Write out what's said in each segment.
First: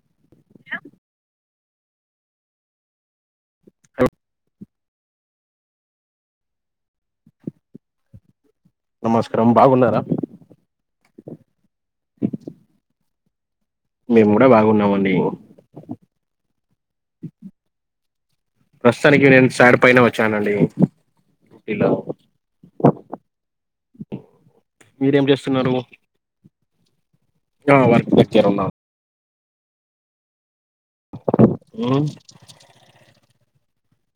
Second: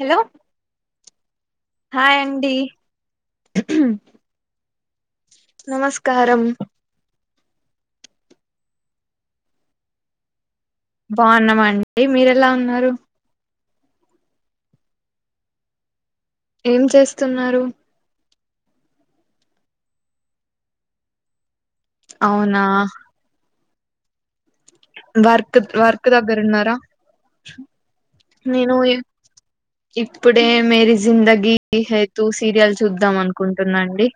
Hello hi అండి hello నమస్కారం నమస్కారం బాగున్నారా బాగున్నామండి మీరెలా ఉన్నారు మేము కూడా బాగున్నామండి ఏం చేస్తున్నారు ప్రస్తుతానికి నేను సార్ పైన వచ్చానండిలో అవునా మీరేం వర్క్ చేస్తున్నారు వర్క్ దగ్గర ఉన్నారా ఆ వర్క్ దగ్గర ఉన్నా నేను ఇప్పుడే మరి జిందగీ ఉమ్, హైతు సీరియల్ చూద్దాం అనుకు నుకుంటున్నాండి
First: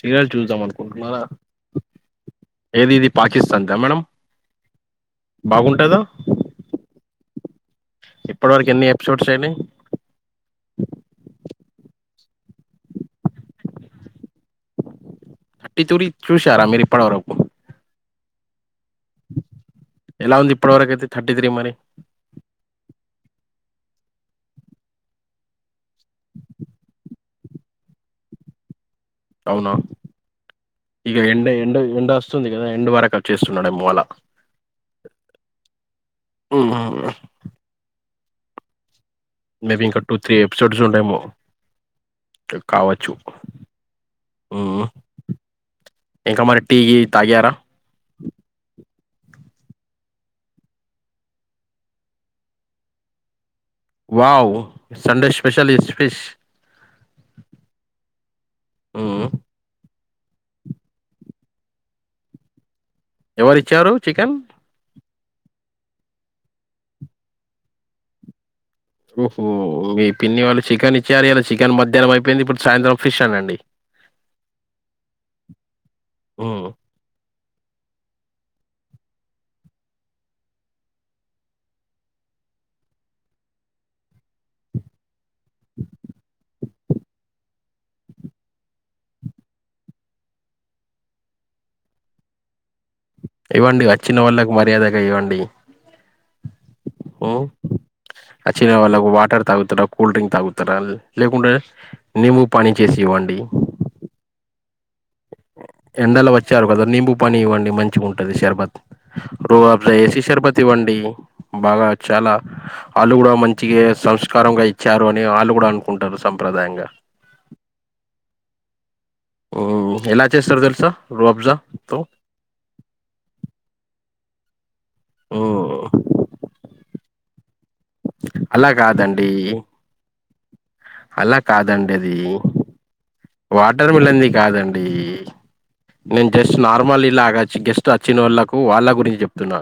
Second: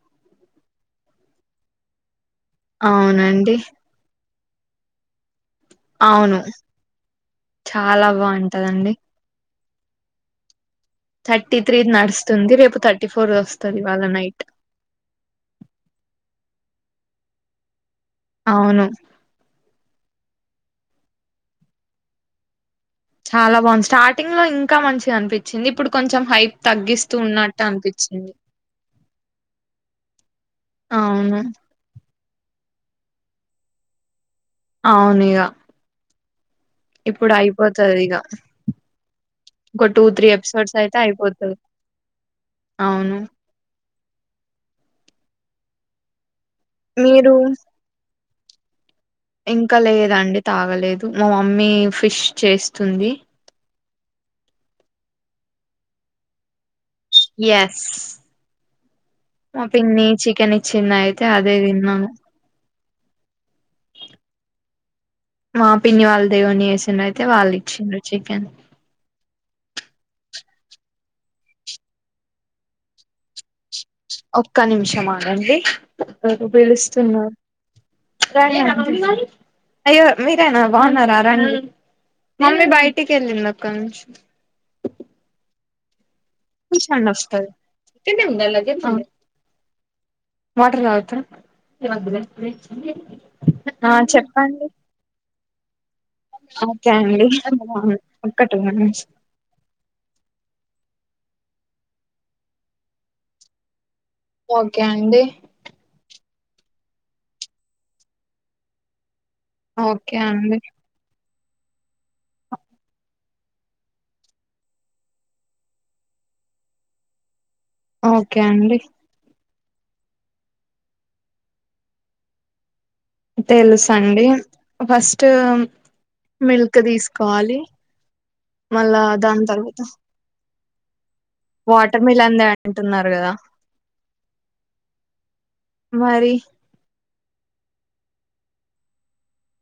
సీరియల్ చూద్దాం అనుకుంటున్నారా ఏది ఇది అవునండి పాకిస్తాన్ ద మేడం బాగుంటాదా అవును చాలా ఇప్పడు వరకు ఎన్ని బాగుంటదండి ఎపిసోడ్స్యిడి థర్టీ త్రీ నడుస్తుంది రేపు థర్టీ ఫోర్ వస్తుంది ఇవ్వాళ నైట్ తట్టి తూరి చూశారా మీరి ఇప్పటి వరకు అవును ఎలా ఉంది ఇప్పుటి వరకు అైతే థర్టీ త్రీ మరి చాలా బాగుంది స్టార్టింగ్ లో ఇంకా మంచిగా అనిపించింది ఇప్పుడు కొంచెం హైప్ తగ్గిస్తూ ఉన్నట్టు అనిపించింది స అవునా ఇక అవును ఎండ ఎండ ఎండ వస్తుంది ఏదా ఎండు వరకు చేస్తున్నాడే మూలా అవునుఇగ ఇప్పుడు అయిపోతుంది ఇగ ఇంకో టూ త్రీ ఎపిసోడ్స్ అయితే అయిపోతుది కావచ్చు అవును ఉమ్ ఎంకా మరి టీ మీరు తాగియారా ఇంకా లేదండి తాగలేదు మా మమ్మీ ఫిష్ చేస్తుంది wow Sunday special is fish yes hmm. మా పిన్ని చికెన్ ఇచ్చింద అయితే అదే తిన్నాం ఎవరిచ్చారు చికెన్ మా పిన్ని వాళ్ళ దేవని వేసిండ్ర అయితే వాళ్ళు ఇచ్చిండ్రు చికెన్ ఓహోహ మీ పిన్ని వాళ్ళు చికెన్ ఇచ్చారు ఇలా చికెన్ మధ్యాహ్నం అయిపోయింది ఇప్పుడు సాయంత్రం ఫిష్ అనండి ఒక్క నిమిషమానండి హ్మ్. పిలుస్తున్నారు రాణ అయ్యో మీరేనా బాగున్నారా రాణి మమ్మీ బయటికి వెళ్ళంది అక్క నుంచి విషాల వస్త ఇది ఉందలాగే త వాటర్ తగ్గుతారు ఇవ్వండి వచ్చిన వాళ్ళకి మర్యాదగా ఇవ్వండి స అ వచ్చిన మినిట్స్ వాళ్ళకు వాటర్ తాగుతారా కూల్ డ్రింక్ తాగుతారా లేకుండా నేము పని చేసి ఇవ్వండి ఓకే అండి ఎండలు వచ్చారు కదా నింబ పని ఇవ్వండి మంచిగా ఉంటుంది షర్బత్ రూబ్ ఓకే సర్భత్ అండి ఇవండీ బాగా చాలా వాళ్ళు కూడా మంచిగా సంస్కారంగా ఇచ్చారు అని వాళ్ళు కూడా అనుకుంటారు సంప్రదాయ దాంగా ఓకే అండి ఎలా చేస్తారు తెలుసా రూ అబ్జా తో తెలుస అండి ఫస్ట్ మ్మ్ మిల్క్ తీసుకోవాలి అలా మళ్ళా కాదండి దాని తర్వాత అలా కాదండి వాటర్ అది మిలన్ దే అంటున్నారు కదా వాటర్ మిలన్ది కాదండి నేను మరి జస్ట్ నార్మల్ ఇలా గెస్ట్ వచ్చిన వాళ్ళకు వాళ్ళ గురించి చెప్తున్నా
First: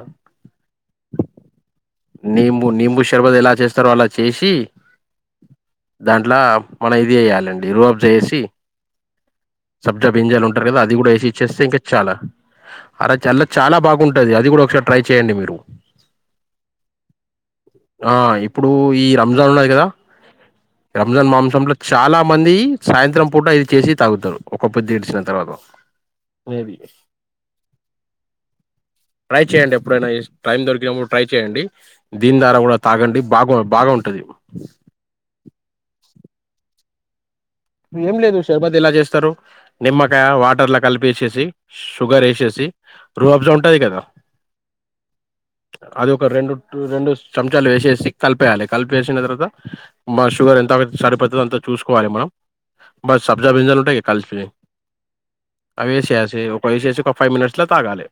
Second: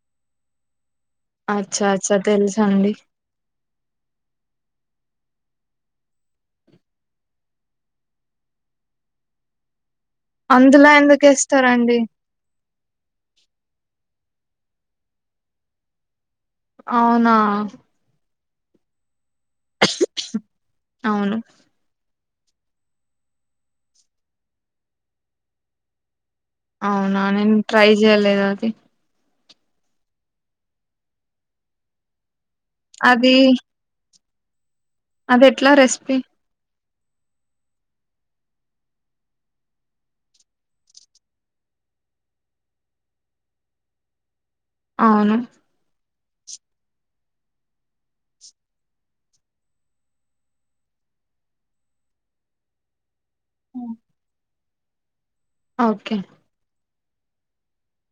అవు నింబు నింబు శషర్బతు ఎలా చేస్తారో అలా చేసి దాంట్లో మనం ఇది వయ్యాలండి రుఆబ్ చేసి సబ్జా బింజాలు ఉంటారు కదా అందులో అది కూడా ఎందుకు వేసి ఇచ్చేస్తే ఇంకా ఏస్తారండి చాలా అలా చాలా బాగుంట ది అది కూడా ఒకసారి ట్రై చేయండి మీరు అవునా ఆ ఇప్పుడు ఈ రంజాన్ ఉన్నది కదా రంజాన్ అవును మాంసంలో చాలా కొ మంది సాయంత్రం పూట ఇది చేసి తాగుతారు ఒక పెద్ది ఏడ్చిన తర్వాత మేబి అవునా నేను ట్రై చేయలేదు అది ట్రై చేయండి ఎప్పుడైనా టైం దొరికినప్పుడు ట్రై చేయండి దీన్ని న్నేర కూడా తాగండి అది బాగా బాగా ఉంటది అది ఎట్లా రెసిపీ ఏం లేదు షర్బత్ ఇలా చేస్తారు నిమ్మకాయ వాటర్లా కలిపి వేసేసి షుగర్ వేసేసి రోబ్జా ఉంటాది కదా అవును అది ఒక రెండు రెండు చంచాలు వేసేసి కలిపేయాలి కలిపేసిన తర్వాత మా షుగర్ ఎంత సరిపోడుతుంది అంతా చూసుకోవాలి మనం బస్ సబ్జా వ్యంజన టాకి కాలచిననే అ ఓకే ఎసేసి ఒక ఎసే క ఫైవ్ మినిట్స్లో తాగాలి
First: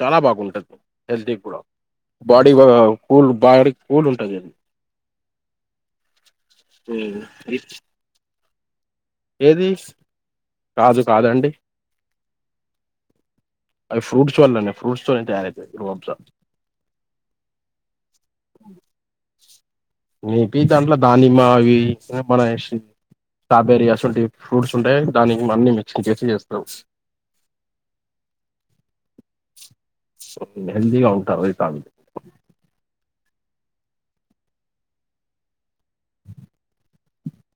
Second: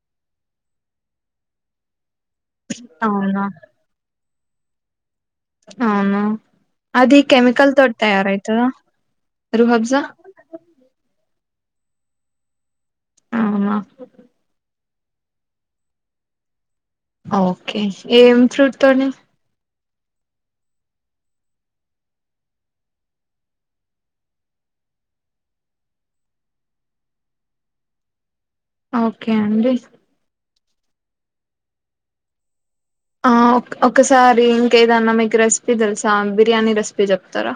చాలా బాగుంటుంది హెల్తీ కూడా బాడీ కూల్ అవునా బాడీ కూల్ ఉంటుంది అది అవును అది కెమికల్ తోటి తయారవుతుందా ఏది కాదు కాదండి అవునా అవి ఫ్రూట్స్ వాళ్ళ ఫ్రూట్స్తో త అసా ఓకే ఏం ఫ్రూట్ తోని నపి దాంట్లో దానిమ్మా అవి మన స్ట్రాబెరీ ఫ్రూట్స్ ఉంటాయి దానికి అన్ని మిక్స్ చేసి చేస్తాం ఓకే అండి హెల్దీగా ఉంటారు. అది తాగుతే. ఆ, ఒక్ ఒకసారి ఇంకేదన్నా మీకు రెసిపీ తెలుసా? బిర్యానీ రెసిపీ చెప్తారా?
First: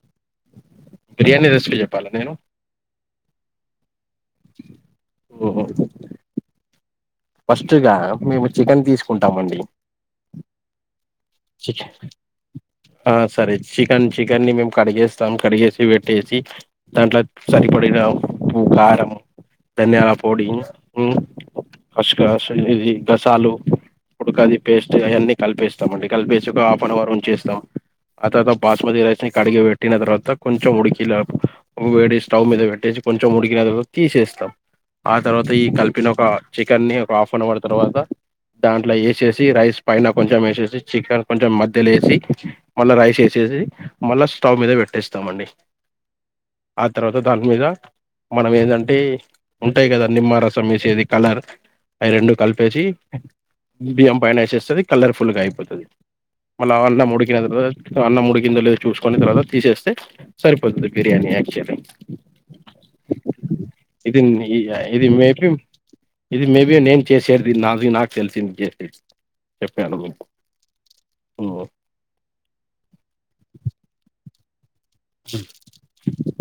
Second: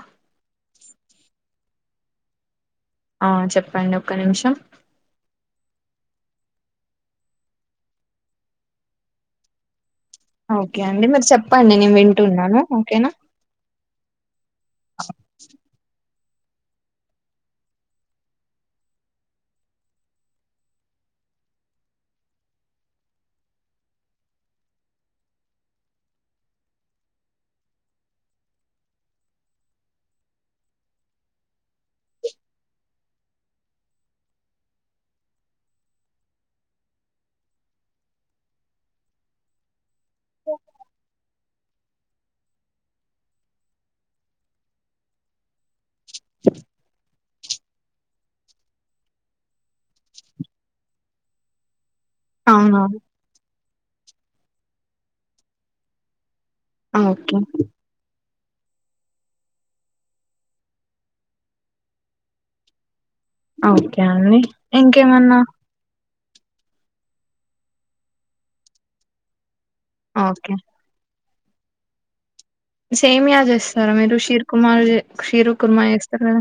బిర్యానీ రెసిపీ చెప్పాలా నేను? ఆ, చెప్పండి. ఒక్క నిమిషం. ఫస్ట్‌గా, మేము చికెన్ తీసుకుంటామండి. ఆ, ఓకే అండి. మరి చికెన్. ఆ, సరే. చికెన్ చికెన్‌ని మేము కడిగేస్తాం. కడిగేసి, వెట్ టేస్టీ. దాంట్లో సరిపడిన ఉప్పు, కారం. ధాన్యం పొడి, ఉమ్. ఖస్‌ఖస్ ఇది గసాలు ఉడకవు. పేస్ట్ అయాన్నీ కలిపేస్తామండి. కలిపేసి, ఒక హాఫ్ అన్ అవర్ ఉంచేస్తాం. అ తర్వాత్ బాస్మతి రైస్ ని కడిగి పెట్టిన తర్వాత, కొంచెం ఉడికిలా. వేడి స్టవ్ మీద పెట్టేసి, కొంచెం ఉడికినా తర్వాత తీసేస్తాం. ఆ తర్వాత, ఈ కలిపిన ఒక చికెన్‌ని ఒక హాఫ్ అన్ అవర్ తర్వాత. దాంట్ల వేసేసి, రైస్ పైన కొంచెం వేసేసి. చికెన్ కొంచెం మధ్యలో వేసి, మళ్లీ రైస్ వేసేసి, మళ్ళా స్టవ్ మీద పెట్టేస్తామండి. ఆ తర్వాత, దానిమీద. మనం ఏదంటే, ఉంటాయి కదా నిమ్మరసం వేసేది, కలర్. ఆఇ రెండు కలిపేసి, అవునవును బియ్యం పైన వేసేస్తాం. కలర్‌ఫుల్‌గా అయిపోతది. మళ్ల, అన్నం ఓకే ముడికినదా, అన్నం ఉడికిన ఇందులోవి చూసుకొని, తర్వాత తీసేస్తే సరిపోతుంది. బిర్యానీ యాక్చువల్లీ. ఓకే ఇది అండి నీయ, ఇది ఇంకేమన్నా మేపిన్. ఇది మేబి నేను చేసేడిది. ఇది నాది. నాకు తెలిసింది చేసేది చెప్పాను మీకు. ఓకే ఉమ్ సేమియా చేస్తారా మీరు షీర్‌కు? ఉమ్, అలే. క్షీరు కుర్మ జేస్తారు.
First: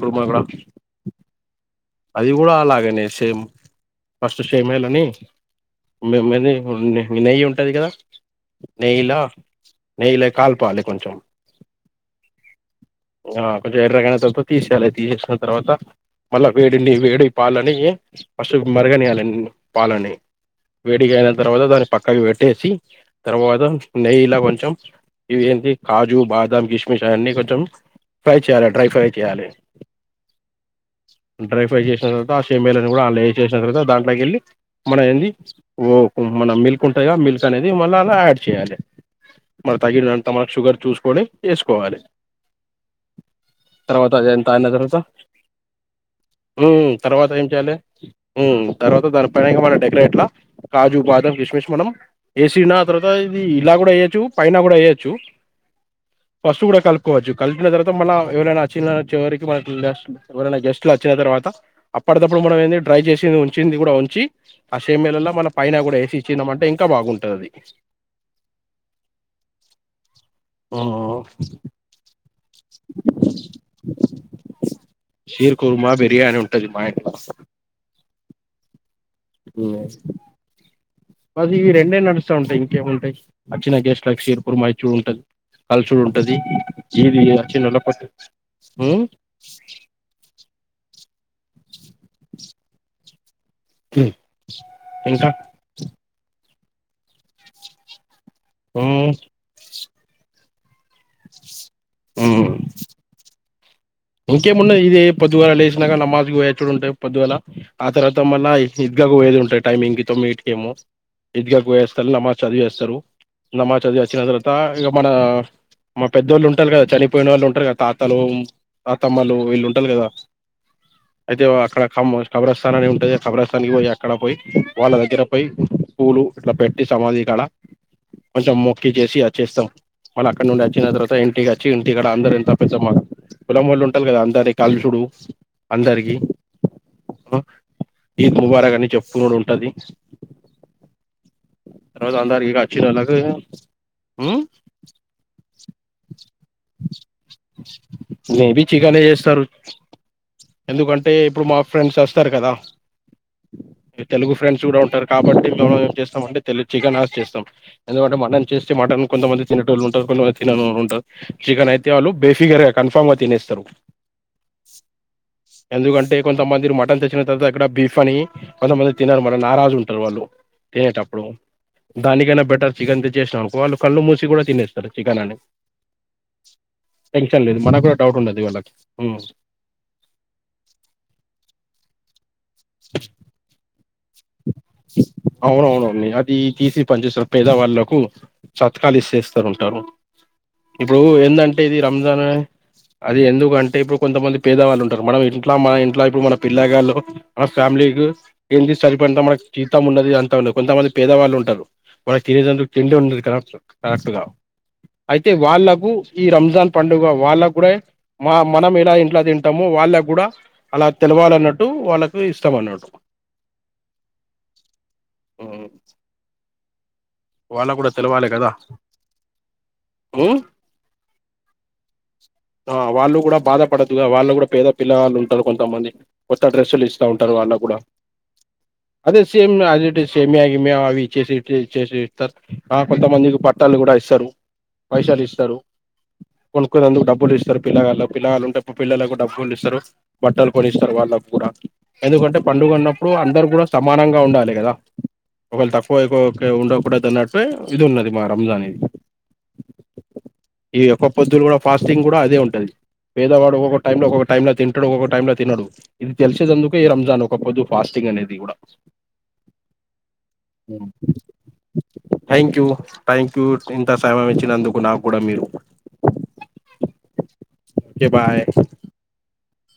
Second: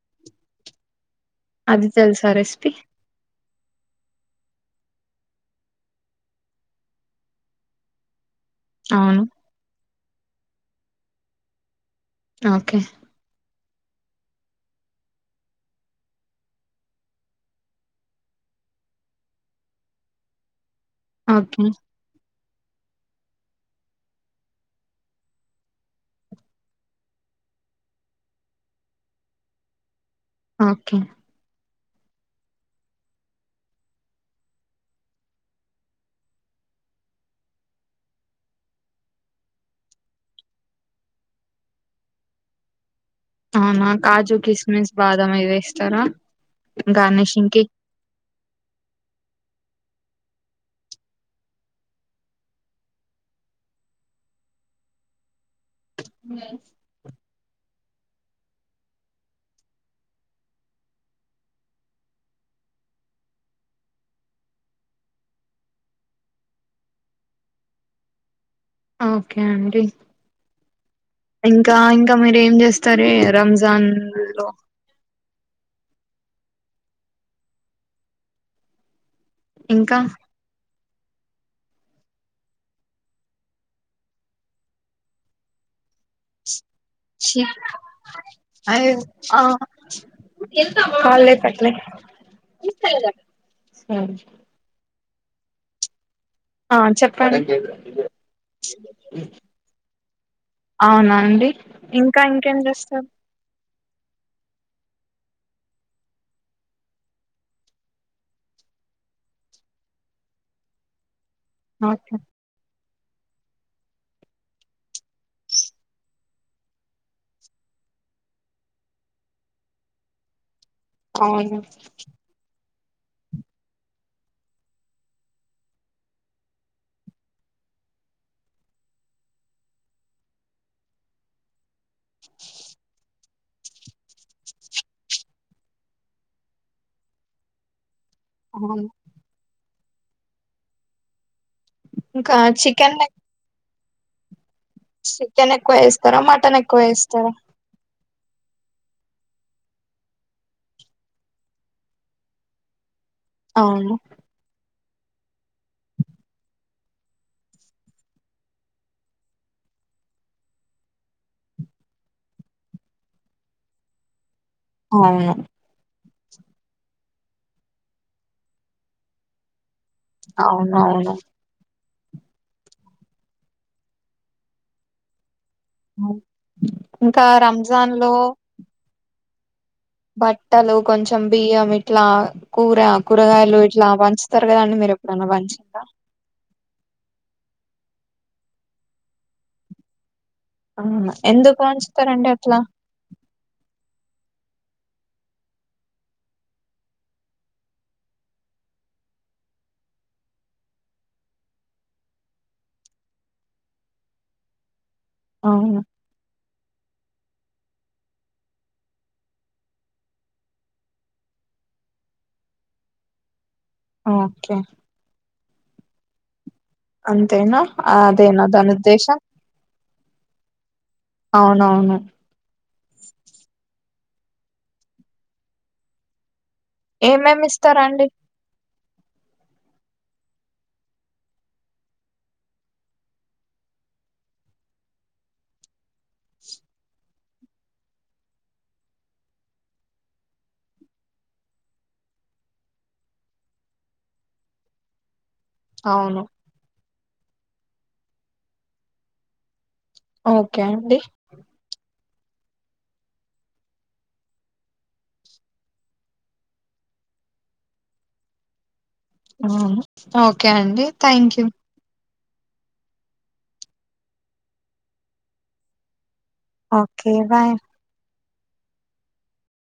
కుర్మ గూడ. తెలుసా అది గూడా రెసిపీ లాగానే సేమ్. పేమేలు అని, మేమది నెయ్యి ఉంటది కదా. నెయ్యలా, అవును నెయ్యలా కల్ పాలి కొంచం. ఓకే. ఆ కొంచెం ఎర్రగైనా, తవత్ తీసేయాలి. తీసేసిన తర్వాత మళ్లా వేడిని వేడి పాలని ఫస్ట్ మరగనియాలే, పాలని. వేడి గా అయిన తర్వాత, ఓకే దాన్ని పక్కకి పెట్టేసి. తర్వాత నెయ్యిలా కొంచెం, ఇవి ఏంటి కాజు, బాదం, కిష్మిష్, అయన్నీ కొంచెం. ఫై చేయాల, డ్రై ఫ్రై చేయాలే, ఓకే డ్రై ఫ్రై చేసిన తర్వాత, ఆ సేమియాలను గూడ ఆళ్ల వేసేసిన తర్వాత, దాంట్ల కేళ్ళి మన ఏంది ఓ మన మిల్క్ ఉంటాది. ఇగ, మిల్క్ అనేది మళ్ల అల్లా యాడ్ చేయాలి. మనక్ తగినంత మనక్ షుగర్, చూసుకొని వేసుకోవాలి. అవునా! తర్వాత అది కాజు, ఎంత అయిన కిస్మిస్, తర్వాత బాదం, అవి వేస్తారా? మ్మ్, తర్వాత ఏం గార్నిషింగ్ కి చేయాలే, తర్వాత దాని పైనగా డెకరేట్లా. కాజు, బాదం, కిస్మిస్ మనం. ఏసీనా ఆ తర్వాత ఇది ఇలా కూడా వేయ్యొచ్చు, పైన కూడా వేయ్యొచ్చు. ఫస్ట్ గూడ కలుపుకోవచ్చు. వచ్చిన తర్వాత మళ్ల ఎవరైనా అచ్చిన చివరికి మన ఎవరైనా గెస్ట్లు వచ్చిన తర్వాత, అప్పటిదప్పుడు మనం. డ్రై చేసింది ఉంచింది కూడా ఉంచి, ఆ సేమియాలల మనం పైన కూడా వేసి ఇచ్చినమంటే, ఇంకా బాగుంటది అది. ఆ, ఓకే అండి. ఆ ఇంకా ఇంకా, మీరూ? ఏం జేస్తారే రంజాన్ లో? షీర్ కుర్మా బిర్యానీ ఉంటది. మా ఇంట్లో. ఇంకా పురావాస్తు అది ఈ రెండే నడుస్తా ఉంటాయి ఇంకేముంటాయి అచ్చిన గెస్ట్ లకు క్షీర్పూర్ మాయ్ చూ ఉంటది కలుచుడు ఉంటది ఇది వచ్చినోళ్ల పట్ ఉ వు కెళ్ళతామా హాలిడేస్ వచ్చినాయి వు కెల్లలే ఉ ఇంకా ఆ చెప్పండి ఉమ్, అవునా అండి ఇంకా ఇంకేం చేస్తారు ఇంకేమున్నాది ఇదే పొద్దుగాల లేసినాక నమాజ్ పోయవచ్చుడు ఉంటాయి పొద్దుగాల ఆ తర్వాత మల్ల ఇగ ఎలాగో పోయేది ఉంటాయి టైమ్ ఇంగ్ తొమ్మిదింటికి ఏమో ఈదు గా పోయి వస్తారు ఓకే నమాజ్ చదివివేస్తారు నమాజ్ చదివి వచ్చిన తరువాత ఇగ మన మా పెద్దవోళ్ళు ఉంటారు కదా చనిపోయిన వాళ్ళు ఉంటారు కదా తాతలు తాతమ్మలు వీళ్ళు ఉంటారు కదా అయితే అవును అక్కడ కమ్ స్టబరస్ తననే ఉంటది ఖబరాస్థానికి పోయి ఎక్కడ పోయి వాళ్ళ దగ్గర పోయి పూలు ఇట్లా పెట్టి సమాధి కాడ కొంచెం మొక్కి చేసి వచ్చేస్తాం వాళ్ళు అక్కడ నుండి వచ్చిన తర్వాత ఇంటికి వచ్చి టి గడ అందరు ఎంత పెద్దమ్మ పెల్లం ముళ్ళు ఉంటారు కదా అందరి కాలుచుడు అందరికి ఈ దుబాడా అవును అని చెప్పుకుడు ఉంటది రోజు ఇంకా అందరికి చికెన్ వచ్చినోలకు ఇగ చికెన్ ఎక్కువ వేస్తారా మటన్ ఎక్కువ వేస్తారా మే బి చికెనే వేస్తారు ఎందుకంటే ఇప్పుడు మా ఫ్రెండ్స్ వస్తారు కదా అవును తెలుగు ఫ్రెండ్స్ కూడా ఉంటారు కాబట్టి మేముం ఏం చేస్తామంటే తెలి చికెన్ ఆస్ చేస్తాం ఎందుకంటే మటన్ చేస్తే మటన్ కొంతమంది తినేటోళ్లు ఉంటారు కొనువా తిననోళ్లు ఉంటారు చికెన్ అయితే వాళ్ళు బేఫిగర్ గా కన్ఫామ్ గా తినేస్తారు అవును ఎందుకంటే కొంతమంది మటన్ తెచ్చిన తర్వాత ఇక్కడ బీఫ్ అని కొంతమంది తినరు మన నారాజులు తాలు వాళ్ళు అవునవును తినేటప్పుడు దానికైనా బెటర్ చికెన్ తెచ్చసినాం అనుకో వాళ్ళు కళ్ళు మూసి కూడా తినేస్తారు చికెన్ అని ఇంకా టెన్షన్ లేదు మన రంజాన్ కూడా లో డౌట్ ఉండది వాళ్ళకు ఉ బట్టలు కొంచెం బియ్యం ఇట్లా కూర కూరగాయలు ఇట్ అవునవును అండి అది తీసి పనిచేస్తారు పేదవా లకు చతకాలు ఇసేస్తారు ఉంటారు ఇప్పుడు అవును ఎందంటే ఎందుకు ఇది రంజాన్ ఉంచుతారండి అట్లా అది ఎందుకంటే ఇప్పుడు కొంతమంది పేదవాళ్ళు ఉంటారు మనం ఇంట్ల మన ఇంట్ల ఇప్పుడు మన పిల్ల గళ్ళు మన ఫ్యామిలీ ఇన్ దిస్ సరిపోయినంత మనకి జీతం ఉన్నది అంతా ఉన్నది కొంతమంది పేదవాళ్ళు ఉంటారు వాళ్ళ కి తినేదందుకు తిండి ఉండదు కావచ్చు కరెక్ట్గా అయితే అవును వాళ్ళలకు ఈ రంజాన్ పండుగ వాళ్ళకు మా మనం ఎలా ఇంట్లా తింటామో వాళ్ళకు కూడా అలా తెలవాలన్నట్టు వాళ్ళకు ఇష్టం కొన్నడు ఓకే ఆ అంతేనా అదేనా దాని ఉద్దేషా ఉ అవునవును ఆ వాళ్ళు కూడా బాధపడదుగా వాళ్ళు కూడా పేద పిల్లవాళ్ళు ఉంటారు కొంతమంది కొత్త డ్రెస్సులు ఇస్తా ఉంటారు ఏమేమి వాళ్ళకు కూడా ఇస్తారండి అదే సేమ్ అది ఇటు సేమియా గీమియా అవి ఇచ్చేసి ఇటు ఇచ్చేసి ఆ కొంతమందికి బట్టలు కూడా ఇస్తారు పైసాలు ఇస్తారు కొనుకునేందుకు డబ్బులు ఇస్తారు పిల్లగాళ్ళ పిల్లగాళ్ళు ఉంటే పిల్లలకు డబ్బులు ఇస్తారు బట్టలు కొని ఇస్తారు వాళ్ళు డాకూడా ఎందుకంటే పండుగ ఉన్నప్పుడు అందరు కూడా సమానంగా ఉండాలి కదా ఒకవేళ తక్కువ ఎక్కువ అవును కే ఉండకూడదు అన్నట్టే ఇది ఉన్నది మా రంజాన్ ఇది ఓకే ఈ అండి ఒక్క పొద్దులు కూడా ఫాస్టింగ్ కూడా అదే ఉంటది పేదవాడు ఒకక్క టై లో ఒకొక్క టై లో తింటడు ఒక్కొక్క టై లో తినడు ఇది తెలిసేందుకు ఈ రంజాన్ ఒక్క పొద్దు పాస్టింగ్ అనేది కూడా ఓకే అండి thank you thank you thank you ఇంత సమయం ఇచ్చినందుకు నాకు కూడా మీరు ఓకే బాయ్ ఒకే బాయ్